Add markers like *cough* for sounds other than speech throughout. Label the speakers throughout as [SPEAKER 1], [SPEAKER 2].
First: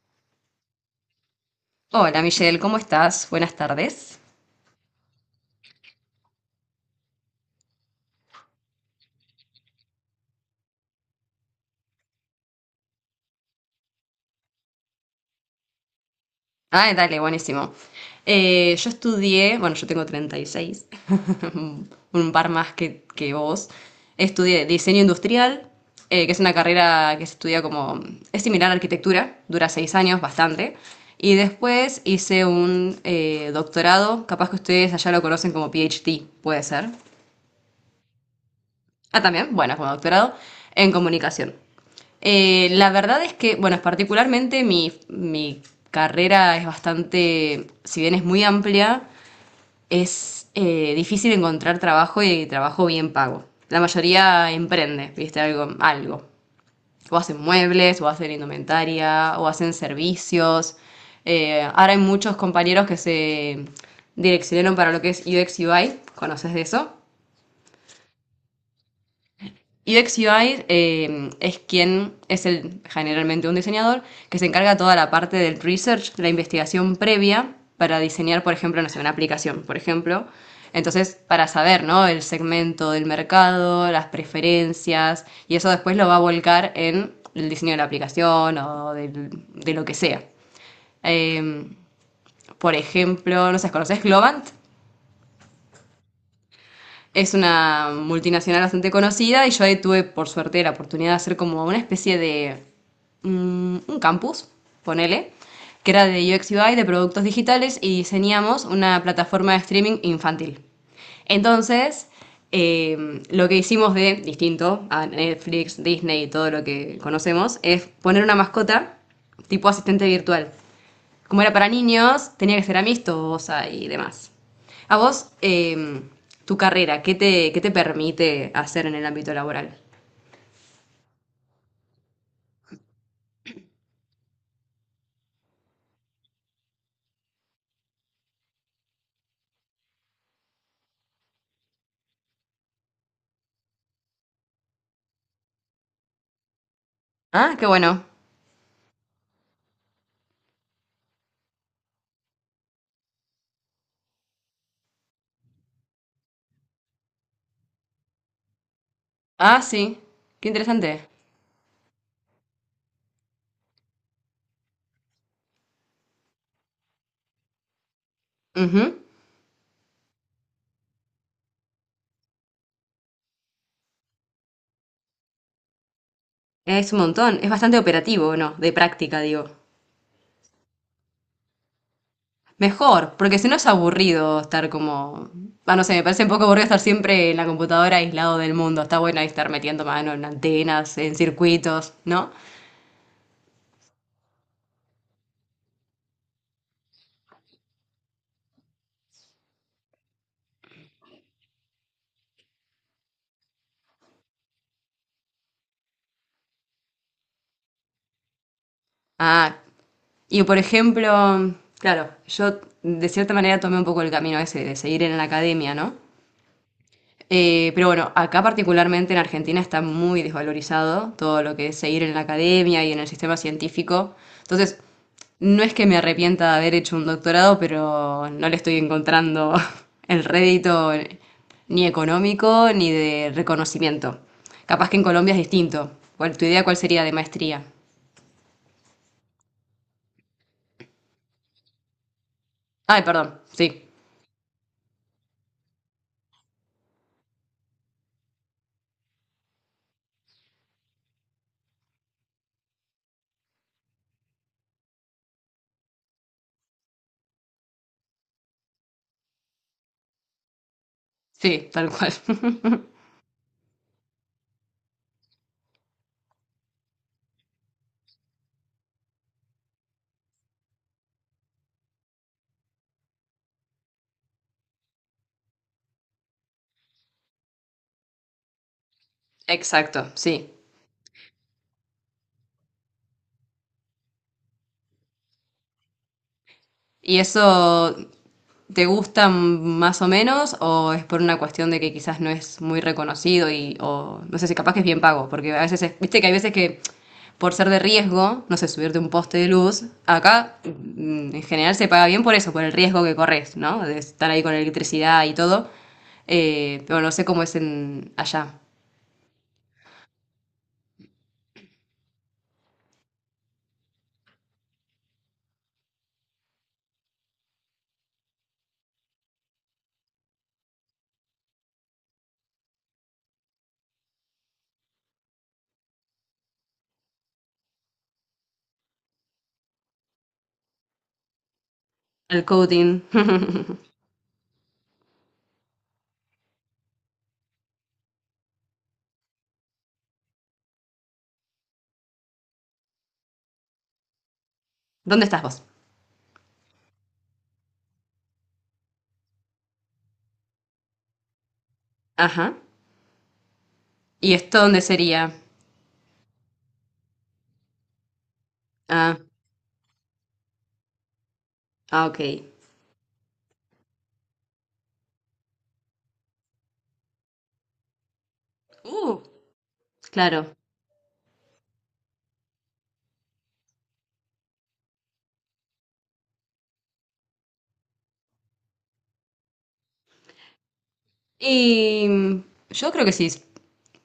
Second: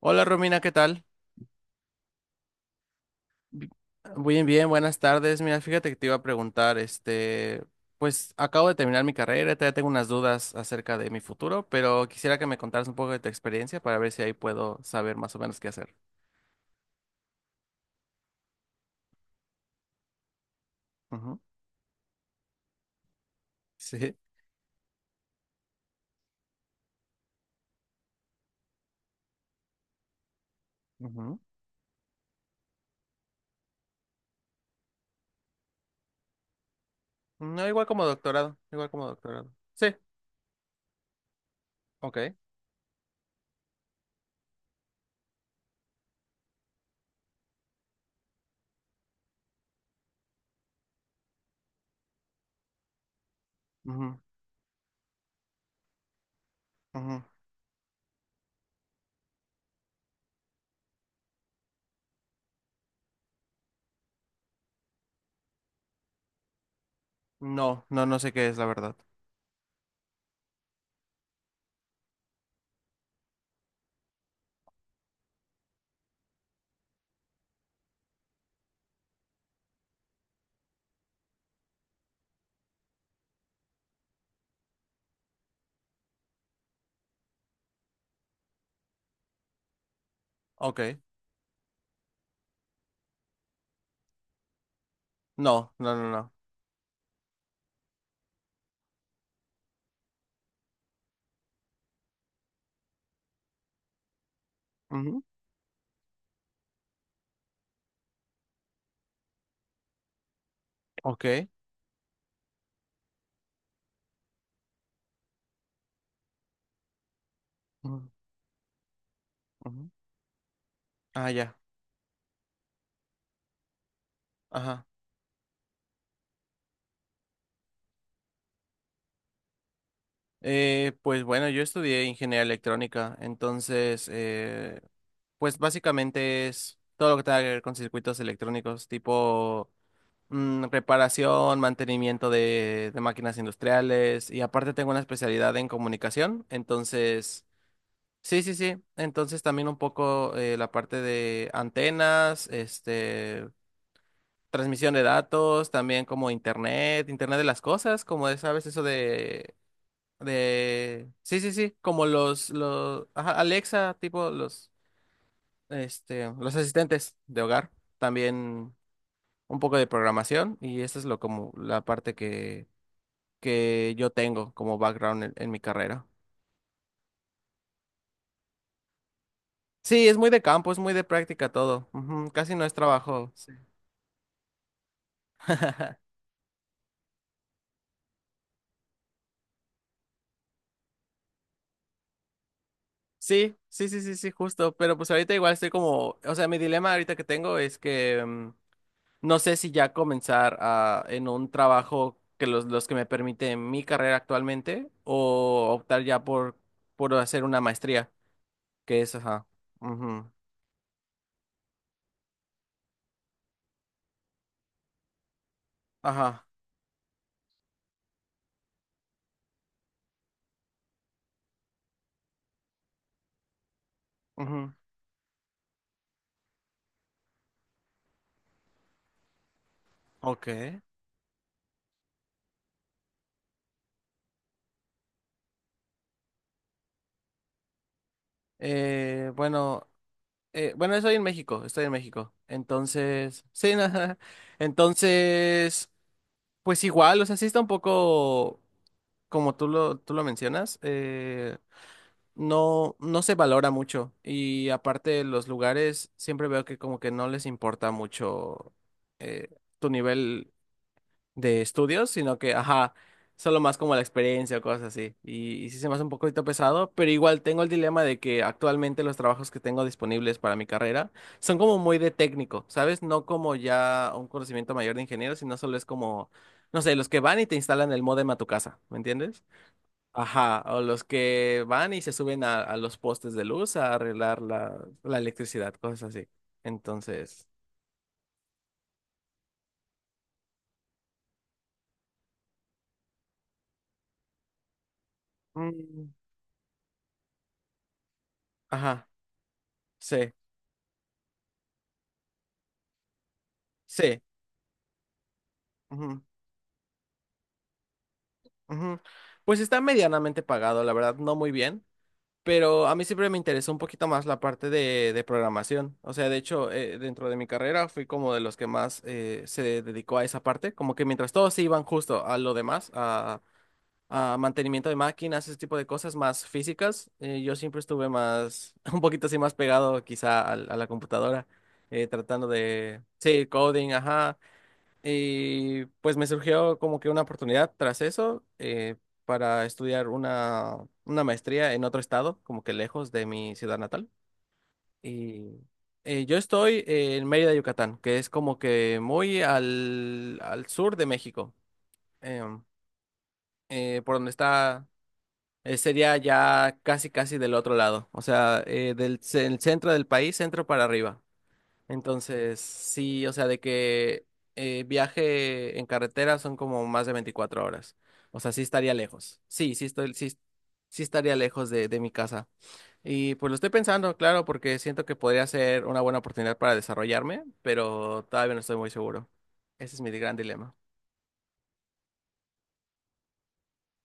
[SPEAKER 1] Hola Romina, ¿qué tal?
[SPEAKER 2] Hola Michelle, ¿cómo estás? Buenas
[SPEAKER 1] Bi-
[SPEAKER 2] tardes.
[SPEAKER 1] Bien, bien, buenas tardes. Mira, fíjate que te iba a preguntar, este, pues acabo de terminar mi carrera, todavía tengo unas dudas acerca de mi futuro, pero quisiera que me contaras un poco de tu experiencia para ver si ahí puedo saber más o menos qué hacer.
[SPEAKER 2] Ah, dale, buenísimo. Yo estudié, bueno, yo tengo 36,
[SPEAKER 1] Ujú.
[SPEAKER 2] *laughs* un par más que vos.
[SPEAKER 1] Sí.
[SPEAKER 2] Estudié diseño industrial, que es una carrera que se estudia como, es similar a arquitectura, dura 6 años, bastante. Y
[SPEAKER 1] Ujú.
[SPEAKER 2] después hice un doctorado, capaz que ustedes allá lo conocen como PhD, puede ser.
[SPEAKER 1] No, igual como doctorado, igual como
[SPEAKER 2] Ah,
[SPEAKER 1] doctorado.
[SPEAKER 2] también, bueno, con
[SPEAKER 1] Sí,
[SPEAKER 2] doctorado en comunicación.
[SPEAKER 1] ok.
[SPEAKER 2] La verdad es que, bueno, particularmente mi carrera es bastante, si bien es muy amplia, es difícil encontrar trabajo y trabajo bien pago. La
[SPEAKER 1] Ujú,
[SPEAKER 2] mayoría emprende, viste, algo, algo. O
[SPEAKER 1] ujú.
[SPEAKER 2] hacen muebles, o hacen indumentaria, o hacen servicios. Ahora hay muchos compañeros que se direccionaron para lo que es UX UI, ¿conoces de eso?
[SPEAKER 1] No, no, no sé qué es la verdad.
[SPEAKER 2] UX UI es quien es el, generalmente un diseñador que se encarga toda la parte del research, de la investigación previa para diseñar, por ejemplo, no sé, una aplicación, por ejemplo. Entonces, para saber, ¿no? El segmento del mercado, las preferencias, y eso después lo va a volcar en el diseño de la aplicación o lo que sea.
[SPEAKER 1] Ok.
[SPEAKER 2] Eh, por ejemplo, no sé, ¿conoces Globant?
[SPEAKER 1] No, no, no, no.
[SPEAKER 2] Es una multinacional bastante conocida y yo ahí tuve, por suerte, la oportunidad de hacer como una especie de un campus,
[SPEAKER 1] Ujú.
[SPEAKER 2] ponele, que era de UX UI, de productos digitales, y diseñamos una plataforma de streaming infantil.
[SPEAKER 1] Ok.
[SPEAKER 2] Entonces, lo que hicimos de distinto a Netflix, Disney y todo lo que conocemos es
[SPEAKER 1] Ujú,
[SPEAKER 2] poner una mascota tipo
[SPEAKER 1] ujú.
[SPEAKER 2] asistente virtual
[SPEAKER 1] Ah,
[SPEAKER 2] como era
[SPEAKER 1] ya.
[SPEAKER 2] para niños, tenía que ser amistosa y demás.
[SPEAKER 1] Ajá.
[SPEAKER 2] A vos, tu carrera, qué te permite hacer en el ámbito laboral?
[SPEAKER 1] Pues bueno, yo estudié ingeniería electrónica, entonces, pues básicamente es todo lo que tenga que ver con circuitos electrónicos, tipo reparación, mantenimiento de máquinas industriales, y aparte tengo una especialidad en comunicación, entonces,
[SPEAKER 2] Ah, qué bueno.
[SPEAKER 1] sí, sí, sí, entonces también un poco la parte de antenas, este, transmisión de datos, también como internet, internet de las cosas, como de, sabes, eso
[SPEAKER 2] Ah, sí. Qué interesante.
[SPEAKER 1] de. Sí, sí, sí. Como los. Ajá, Alexa, tipo los. Este. Los asistentes de hogar. También
[SPEAKER 2] Ujú.
[SPEAKER 1] un poco de programación. Y esa es lo como la parte que yo tengo como background en mi carrera.
[SPEAKER 2] Es un montón. Es bastante operativo, ¿no? De práctica, digo.
[SPEAKER 1] Sí, es muy de campo, es muy de práctica todo. Ujú, casi no es
[SPEAKER 2] Mejor,
[SPEAKER 1] trabajo.
[SPEAKER 2] porque si
[SPEAKER 1] Sí.
[SPEAKER 2] no es aburrido estar como... Ah, no sé, me
[SPEAKER 1] *laughs*
[SPEAKER 2] parece un poco aburrido estar siempre en la computadora aislado del mundo. Está bueno ahí estar metiendo mano en antenas, en circuitos, ¿no?
[SPEAKER 1] Sí, sí, sí, sí, sí, justo. Pero pues ahorita igual estoy como. O sea, mi dilema ahorita que tengo es que. No sé si ya comenzar en un trabajo que los que me permite mi carrera actualmente o optar ya por hacer una maestría, que es,
[SPEAKER 2] Ah.
[SPEAKER 1] ujú,
[SPEAKER 2] Y por ejemplo, claro, yo de cierta manera tomé un poco el camino ese de seguir en la academia, ¿no?
[SPEAKER 1] ajá,
[SPEAKER 2] Pero bueno, acá particularmente en Argentina está muy desvalorizado todo lo que es seguir en la academia y en el sistema científico.
[SPEAKER 1] ujú,
[SPEAKER 2] Entonces, no es que me arrepienta de haber hecho un doctorado, pero no le estoy encontrando *laughs* el
[SPEAKER 1] ok.
[SPEAKER 2] rédito ni económico ni de reconocimiento. Capaz que en Colombia es distinto. ¿Tu idea cuál sería de maestría?
[SPEAKER 1] Bueno, bueno, estoy en México, estoy en México.
[SPEAKER 2] Ay, perdón,
[SPEAKER 1] Entonces,
[SPEAKER 2] sí,
[SPEAKER 1] sí, *laughs* ajá. Entonces, pues igual, o sea, sí está un poco como tú lo mencionas. No, no se valora mucho. Y aparte, los lugares siempre veo que como que no les importa mucho eh, tu nivel de
[SPEAKER 2] sí, tal
[SPEAKER 1] estudios,
[SPEAKER 2] cual.
[SPEAKER 1] sino que,
[SPEAKER 2] *laughs*
[SPEAKER 1] ajá, solo más como la experiencia o cosas así. Y sí se me hace un poquito pesado, pero igual tengo el dilema de que actualmente los trabajos que tengo disponibles para mi carrera son como muy de técnico, ¿sabes? No como ya un conocimiento mayor de ingeniero, sino solo es como, no sé, los que van y te instalan el módem a tu casa, ¿me entiendes?
[SPEAKER 2] Exacto, sí.
[SPEAKER 1] Ajá, o los que van y se suben a los postes de luz a arreglar la electricidad, cosas así.
[SPEAKER 2] ¿Y
[SPEAKER 1] Entonces,
[SPEAKER 2] eso te gusta más o menos o es por una cuestión de que quizás no es muy reconocido y o no sé si capaz que es bien pago? Porque a veces,
[SPEAKER 1] mm,
[SPEAKER 2] viste que hay veces que por ser de riesgo, no sé, subirte
[SPEAKER 1] ajá,
[SPEAKER 2] un poste de luz,
[SPEAKER 1] sí,
[SPEAKER 2] acá en general se paga bien por eso, por el riesgo que corres, ¿no? De
[SPEAKER 1] sí.
[SPEAKER 2] estar ahí con electricidad y todo.
[SPEAKER 1] Ujú,
[SPEAKER 2] Pero no sé cómo es en allá.
[SPEAKER 1] ujú. Pues está medianamente pagado, la verdad, no muy bien, pero a mí siempre me interesó un poquito más la parte de programación. O sea, de hecho, dentro de mi carrera fui como de los que más se dedicó a esa parte, como que mientras todos se iban justo a lo demás, a mantenimiento de máquinas, ese tipo de cosas más físicas. Yo siempre estuve más, *laughs* un poquito así más pegado quizá a la computadora,
[SPEAKER 2] El
[SPEAKER 1] tratando
[SPEAKER 2] coding.
[SPEAKER 1] de, sí,
[SPEAKER 2] *laughs*
[SPEAKER 1] coding, ajá. Y pues me surgió como que una oportunidad tras eso para estudiar una maestría en otro estado, como que lejos de mi ciudad natal.
[SPEAKER 2] ¿Dónde estás
[SPEAKER 1] Y
[SPEAKER 2] vos?
[SPEAKER 1] yo estoy en Mérida, Yucatán, que es como que muy al sur de México,
[SPEAKER 2] Ajá.
[SPEAKER 1] em, por donde
[SPEAKER 2] ¿Y esto dónde
[SPEAKER 1] está...
[SPEAKER 2] sería?
[SPEAKER 1] Sería ya casi, casi del otro lado, o sea,
[SPEAKER 2] Ah,
[SPEAKER 1] del el centro del país, centro para arriba.
[SPEAKER 2] ah, ok.
[SPEAKER 1] Entonces, sí, o sea, de que viaje en carretera son como más de 24 horas. O sea, sí estaría
[SPEAKER 2] Uh.
[SPEAKER 1] lejos. Sí, sí estoy, sí,
[SPEAKER 2] Claro.
[SPEAKER 1] sí estaría lejos de mi casa. Y pues lo estoy pensando, claro, porque siento que podría ser una buena oportunidad para desarrollarme, pero todavía no estoy muy seguro. Ese es mi gran dilema.
[SPEAKER 2] Y yo creo que si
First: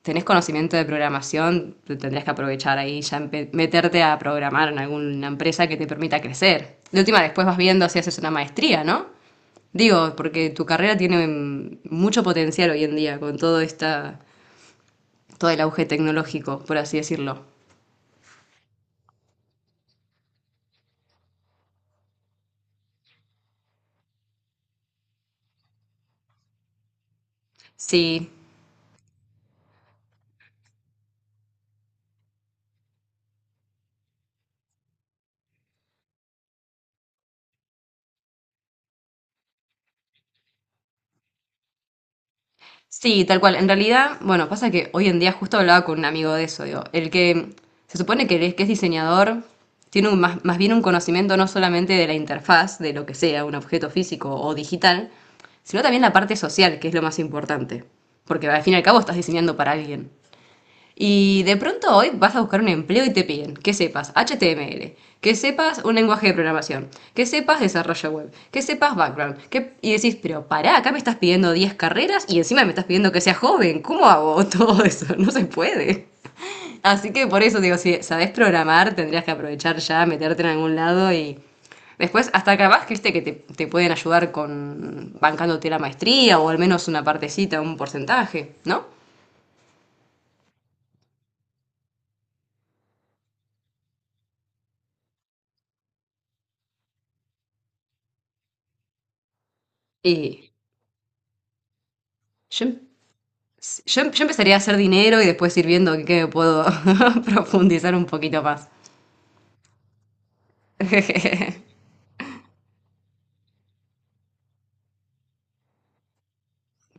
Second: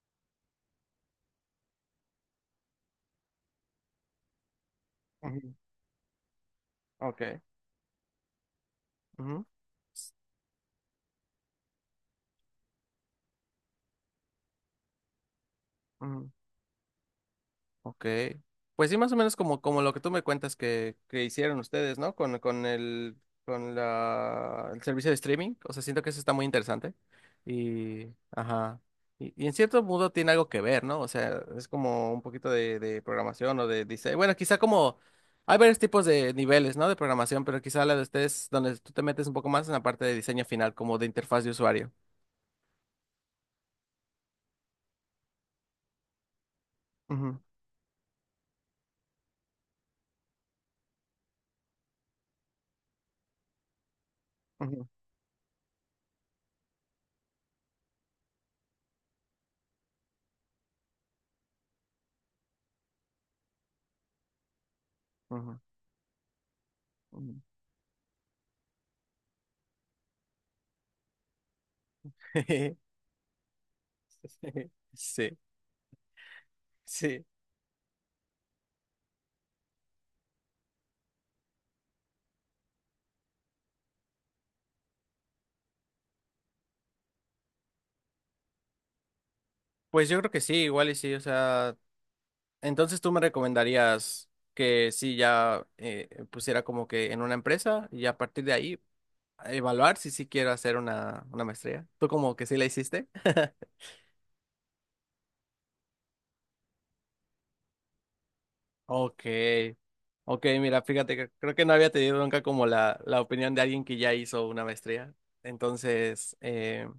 [SPEAKER 2] tenés conocimiento de programación, te tendrías que aprovechar ahí, ya meterte a programar en alguna
[SPEAKER 1] Ujú.
[SPEAKER 2] empresa que te permita crecer. De última,
[SPEAKER 1] Ok.
[SPEAKER 2] después vas viendo si haces una maestría, ¿no?
[SPEAKER 1] Ujú,
[SPEAKER 2] Digo, porque tu carrera tiene mucho potencial hoy en día con todo el auge
[SPEAKER 1] ujú.
[SPEAKER 2] tecnológico, por así decirlo.
[SPEAKER 1] Ok. Pues sí, más o menos como, lo que tú me cuentas que hicieron ustedes, ¿no? Con el servicio de streaming. O sea, siento que eso está muy interesante. Y,
[SPEAKER 2] Sí.
[SPEAKER 1] ajá. Y en cierto modo tiene algo que ver, ¿no? O sea, es como un poquito de programación o de diseño. Bueno, quizá como hay varios tipos de niveles, ¿no? De programación, pero quizá la de ustedes, donde tú te metes un poco más en la parte de diseño final, como de interfaz de usuario.
[SPEAKER 2] Sí, tal cual. En realidad, bueno, pasa que hoy en día justo hablaba con un amigo de eso, digo, el
[SPEAKER 1] Ujú,
[SPEAKER 2] que se supone que es diseñador tiene más bien un conocimiento no solamente de la interfaz, de lo que sea, un objeto físico o
[SPEAKER 1] ujú,
[SPEAKER 2] digital, sino también la parte social, que es lo más importante, porque al fin y al cabo estás diseñando para alguien. Y de pronto hoy vas a buscar un empleo y te piden que sepas HTML, que
[SPEAKER 1] ujú,
[SPEAKER 2] sepas un lenguaje de programación, que
[SPEAKER 1] ujú.
[SPEAKER 2] sepas desarrollo web, que sepas background. Y decís, pero pará, acá me estás pidiendo 10 carreras y encima me estás
[SPEAKER 1] *laughs*
[SPEAKER 2] pidiendo que sea joven. ¿Cómo hago *laughs* todo eso? No
[SPEAKER 1] Sí,
[SPEAKER 2] se puede. Así
[SPEAKER 1] sí.
[SPEAKER 2] que por eso digo, si sabes programar, tendrías que aprovechar ya, meterte en algún lado y después hasta capaz que viste que te pueden ayudar con bancándote la maestría o al menos una partecita, un porcentaje, ¿no?
[SPEAKER 1] Pues yo creo que sí, igual y sí, o sea, entonces tú me recomendarías que sí ya pusiera como que en una empresa y a partir de ahí evaluar si sí quiero
[SPEAKER 2] Y
[SPEAKER 1] hacer una maestría. ¿Tú como que sí la
[SPEAKER 2] yo
[SPEAKER 1] hiciste?
[SPEAKER 2] yo empezaría a hacer dinero y después ir viendo qué me puedo *laughs* profundizar un poquito más.
[SPEAKER 1] Ok, ok, mira, fíjate que creo que no
[SPEAKER 2] *laughs*
[SPEAKER 1] había tenido nunca como la opinión de alguien que ya hizo una maestría. Entonces,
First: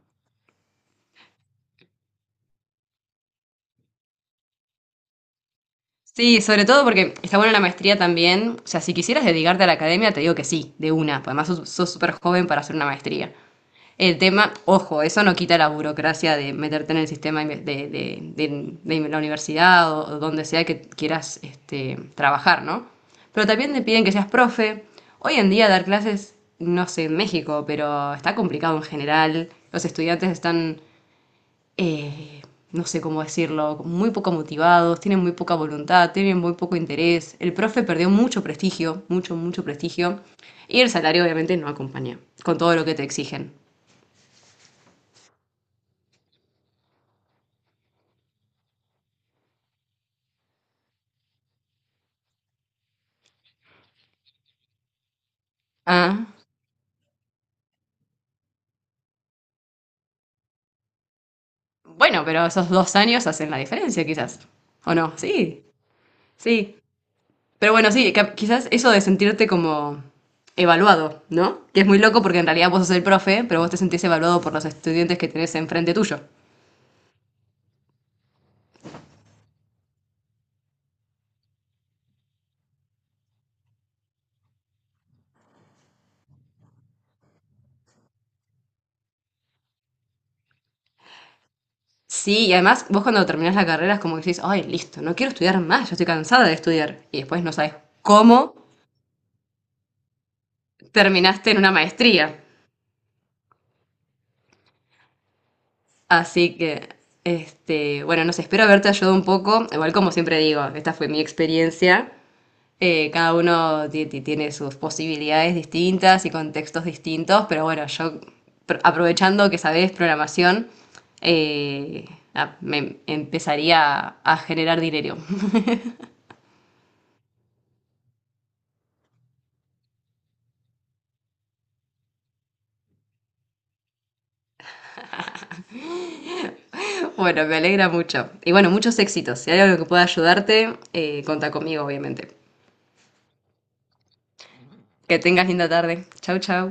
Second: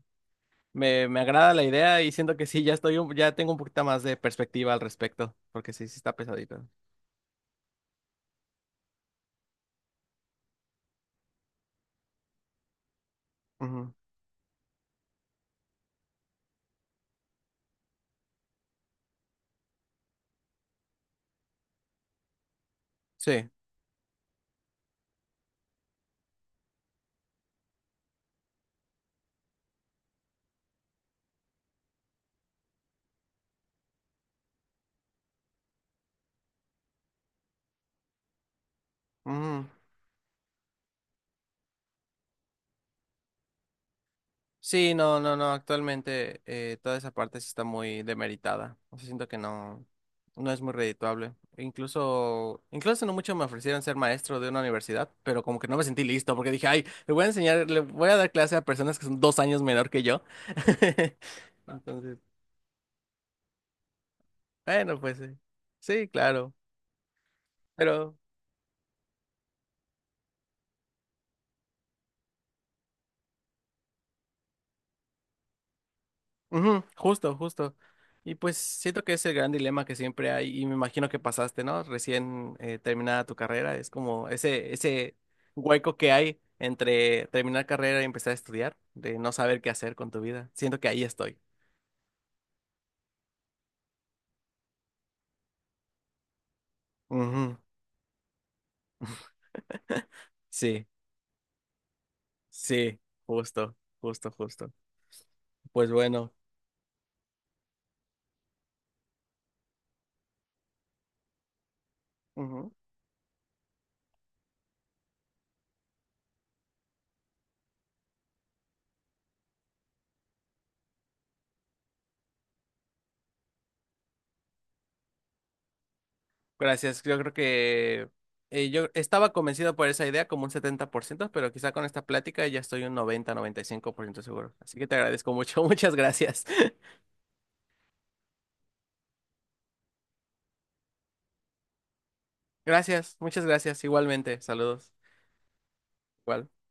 [SPEAKER 1] me agrada la idea y siento que sí, ya estoy, ya tengo un poquito más de perspectiva al respecto, porque sí, sí está
[SPEAKER 2] Sí, sobre
[SPEAKER 1] pesadito.
[SPEAKER 2] todo porque está buena la maestría también. O sea, si quisieras dedicarte a la academia, te digo que sí, de una. Pues además sos súper joven para hacer una maestría.
[SPEAKER 1] Ujú.
[SPEAKER 2] El tema, ojo, eso no quita la burocracia de meterte en el sistema de la universidad o donde sea que quieras este, trabajar, ¿no? Pero
[SPEAKER 1] Sí.
[SPEAKER 2] también te piden que seas profe. Hoy en día dar clases, no sé, en México, pero está complicado en general. Los estudiantes están eh, no sé cómo decirlo, muy poco motivados, tienen muy poca voluntad, tienen muy poco interés. El profe perdió mucho prestigio, mucho,
[SPEAKER 1] Ujú.
[SPEAKER 2] mucho prestigio. Y el salario obviamente no acompaña con todo lo que te exigen.
[SPEAKER 1] Sí, no, no, no, actualmente toda esa parte sí está muy demeritada. O sea, siento que no, no es muy redituable. E incluso no mucho me ofrecieron ser maestro de una universidad, pero como que no me sentí
[SPEAKER 2] Ah,
[SPEAKER 1] listo porque dije, ay, le voy a enseñar, le voy a dar clase a personas que son 2 años menor que yo. *laughs* Entonces,
[SPEAKER 2] bueno, pero esos 2 años hacen la diferencia quizás. ¿O
[SPEAKER 1] bueno,
[SPEAKER 2] no?
[SPEAKER 1] pues sí,
[SPEAKER 2] Sí,
[SPEAKER 1] sí, claro.
[SPEAKER 2] sí. Pero bueno, sí,
[SPEAKER 1] Pero.
[SPEAKER 2] quizás eso de sentirte como evaluado, ¿no? Que es muy loco porque en realidad vos sos el profe, pero vos te sentís evaluado por los estudiantes que tenés enfrente tuyo.
[SPEAKER 1] Ujú, justo, justo. Y pues siento que es el gran dilema que siempre hay y me imagino que pasaste, ¿no? Recién terminada tu carrera, es como ese hueco que hay entre terminar carrera y empezar a estudiar, de no saber qué hacer con tu vida. Siento que ahí estoy.
[SPEAKER 2] Sí, y además vos cuando terminás la carrera es como que decís, ay, listo, no quiero estudiar más, ya estoy cansada de estudiar. Y después no
[SPEAKER 1] Ujú.
[SPEAKER 2] sabes cómo
[SPEAKER 1] *laughs* Sí,
[SPEAKER 2] terminaste en una maestría.
[SPEAKER 1] sí, justo, justo, justo. Pues bueno.
[SPEAKER 2] Así que, este, bueno, no sé, espero haberte ayudado un poco. Igual como siempre digo, esta fue mi experiencia. Cada uno tiene sus posibilidades distintas y contextos distintos, pero bueno, yo aprovechando que sabés programación, eh, me empezaría a generar dinero. *laughs*
[SPEAKER 1] Gracias, yo creo que yo estaba convencido por esa idea como un 70%, pero quizá con esta plática ya estoy un 90, 95% seguro. Así que te agradezco mucho, *laughs* muchas gracias.
[SPEAKER 2] Bueno, me alegra mucho. Y bueno, muchos éxitos. Si hay algo que pueda ayudarte, contá conmigo, obviamente.
[SPEAKER 1] *laughs* Gracias, muchas gracias, igualmente, saludos.
[SPEAKER 2] Que tengas linda tarde. Chau,
[SPEAKER 1] Igual.
[SPEAKER 2] chau.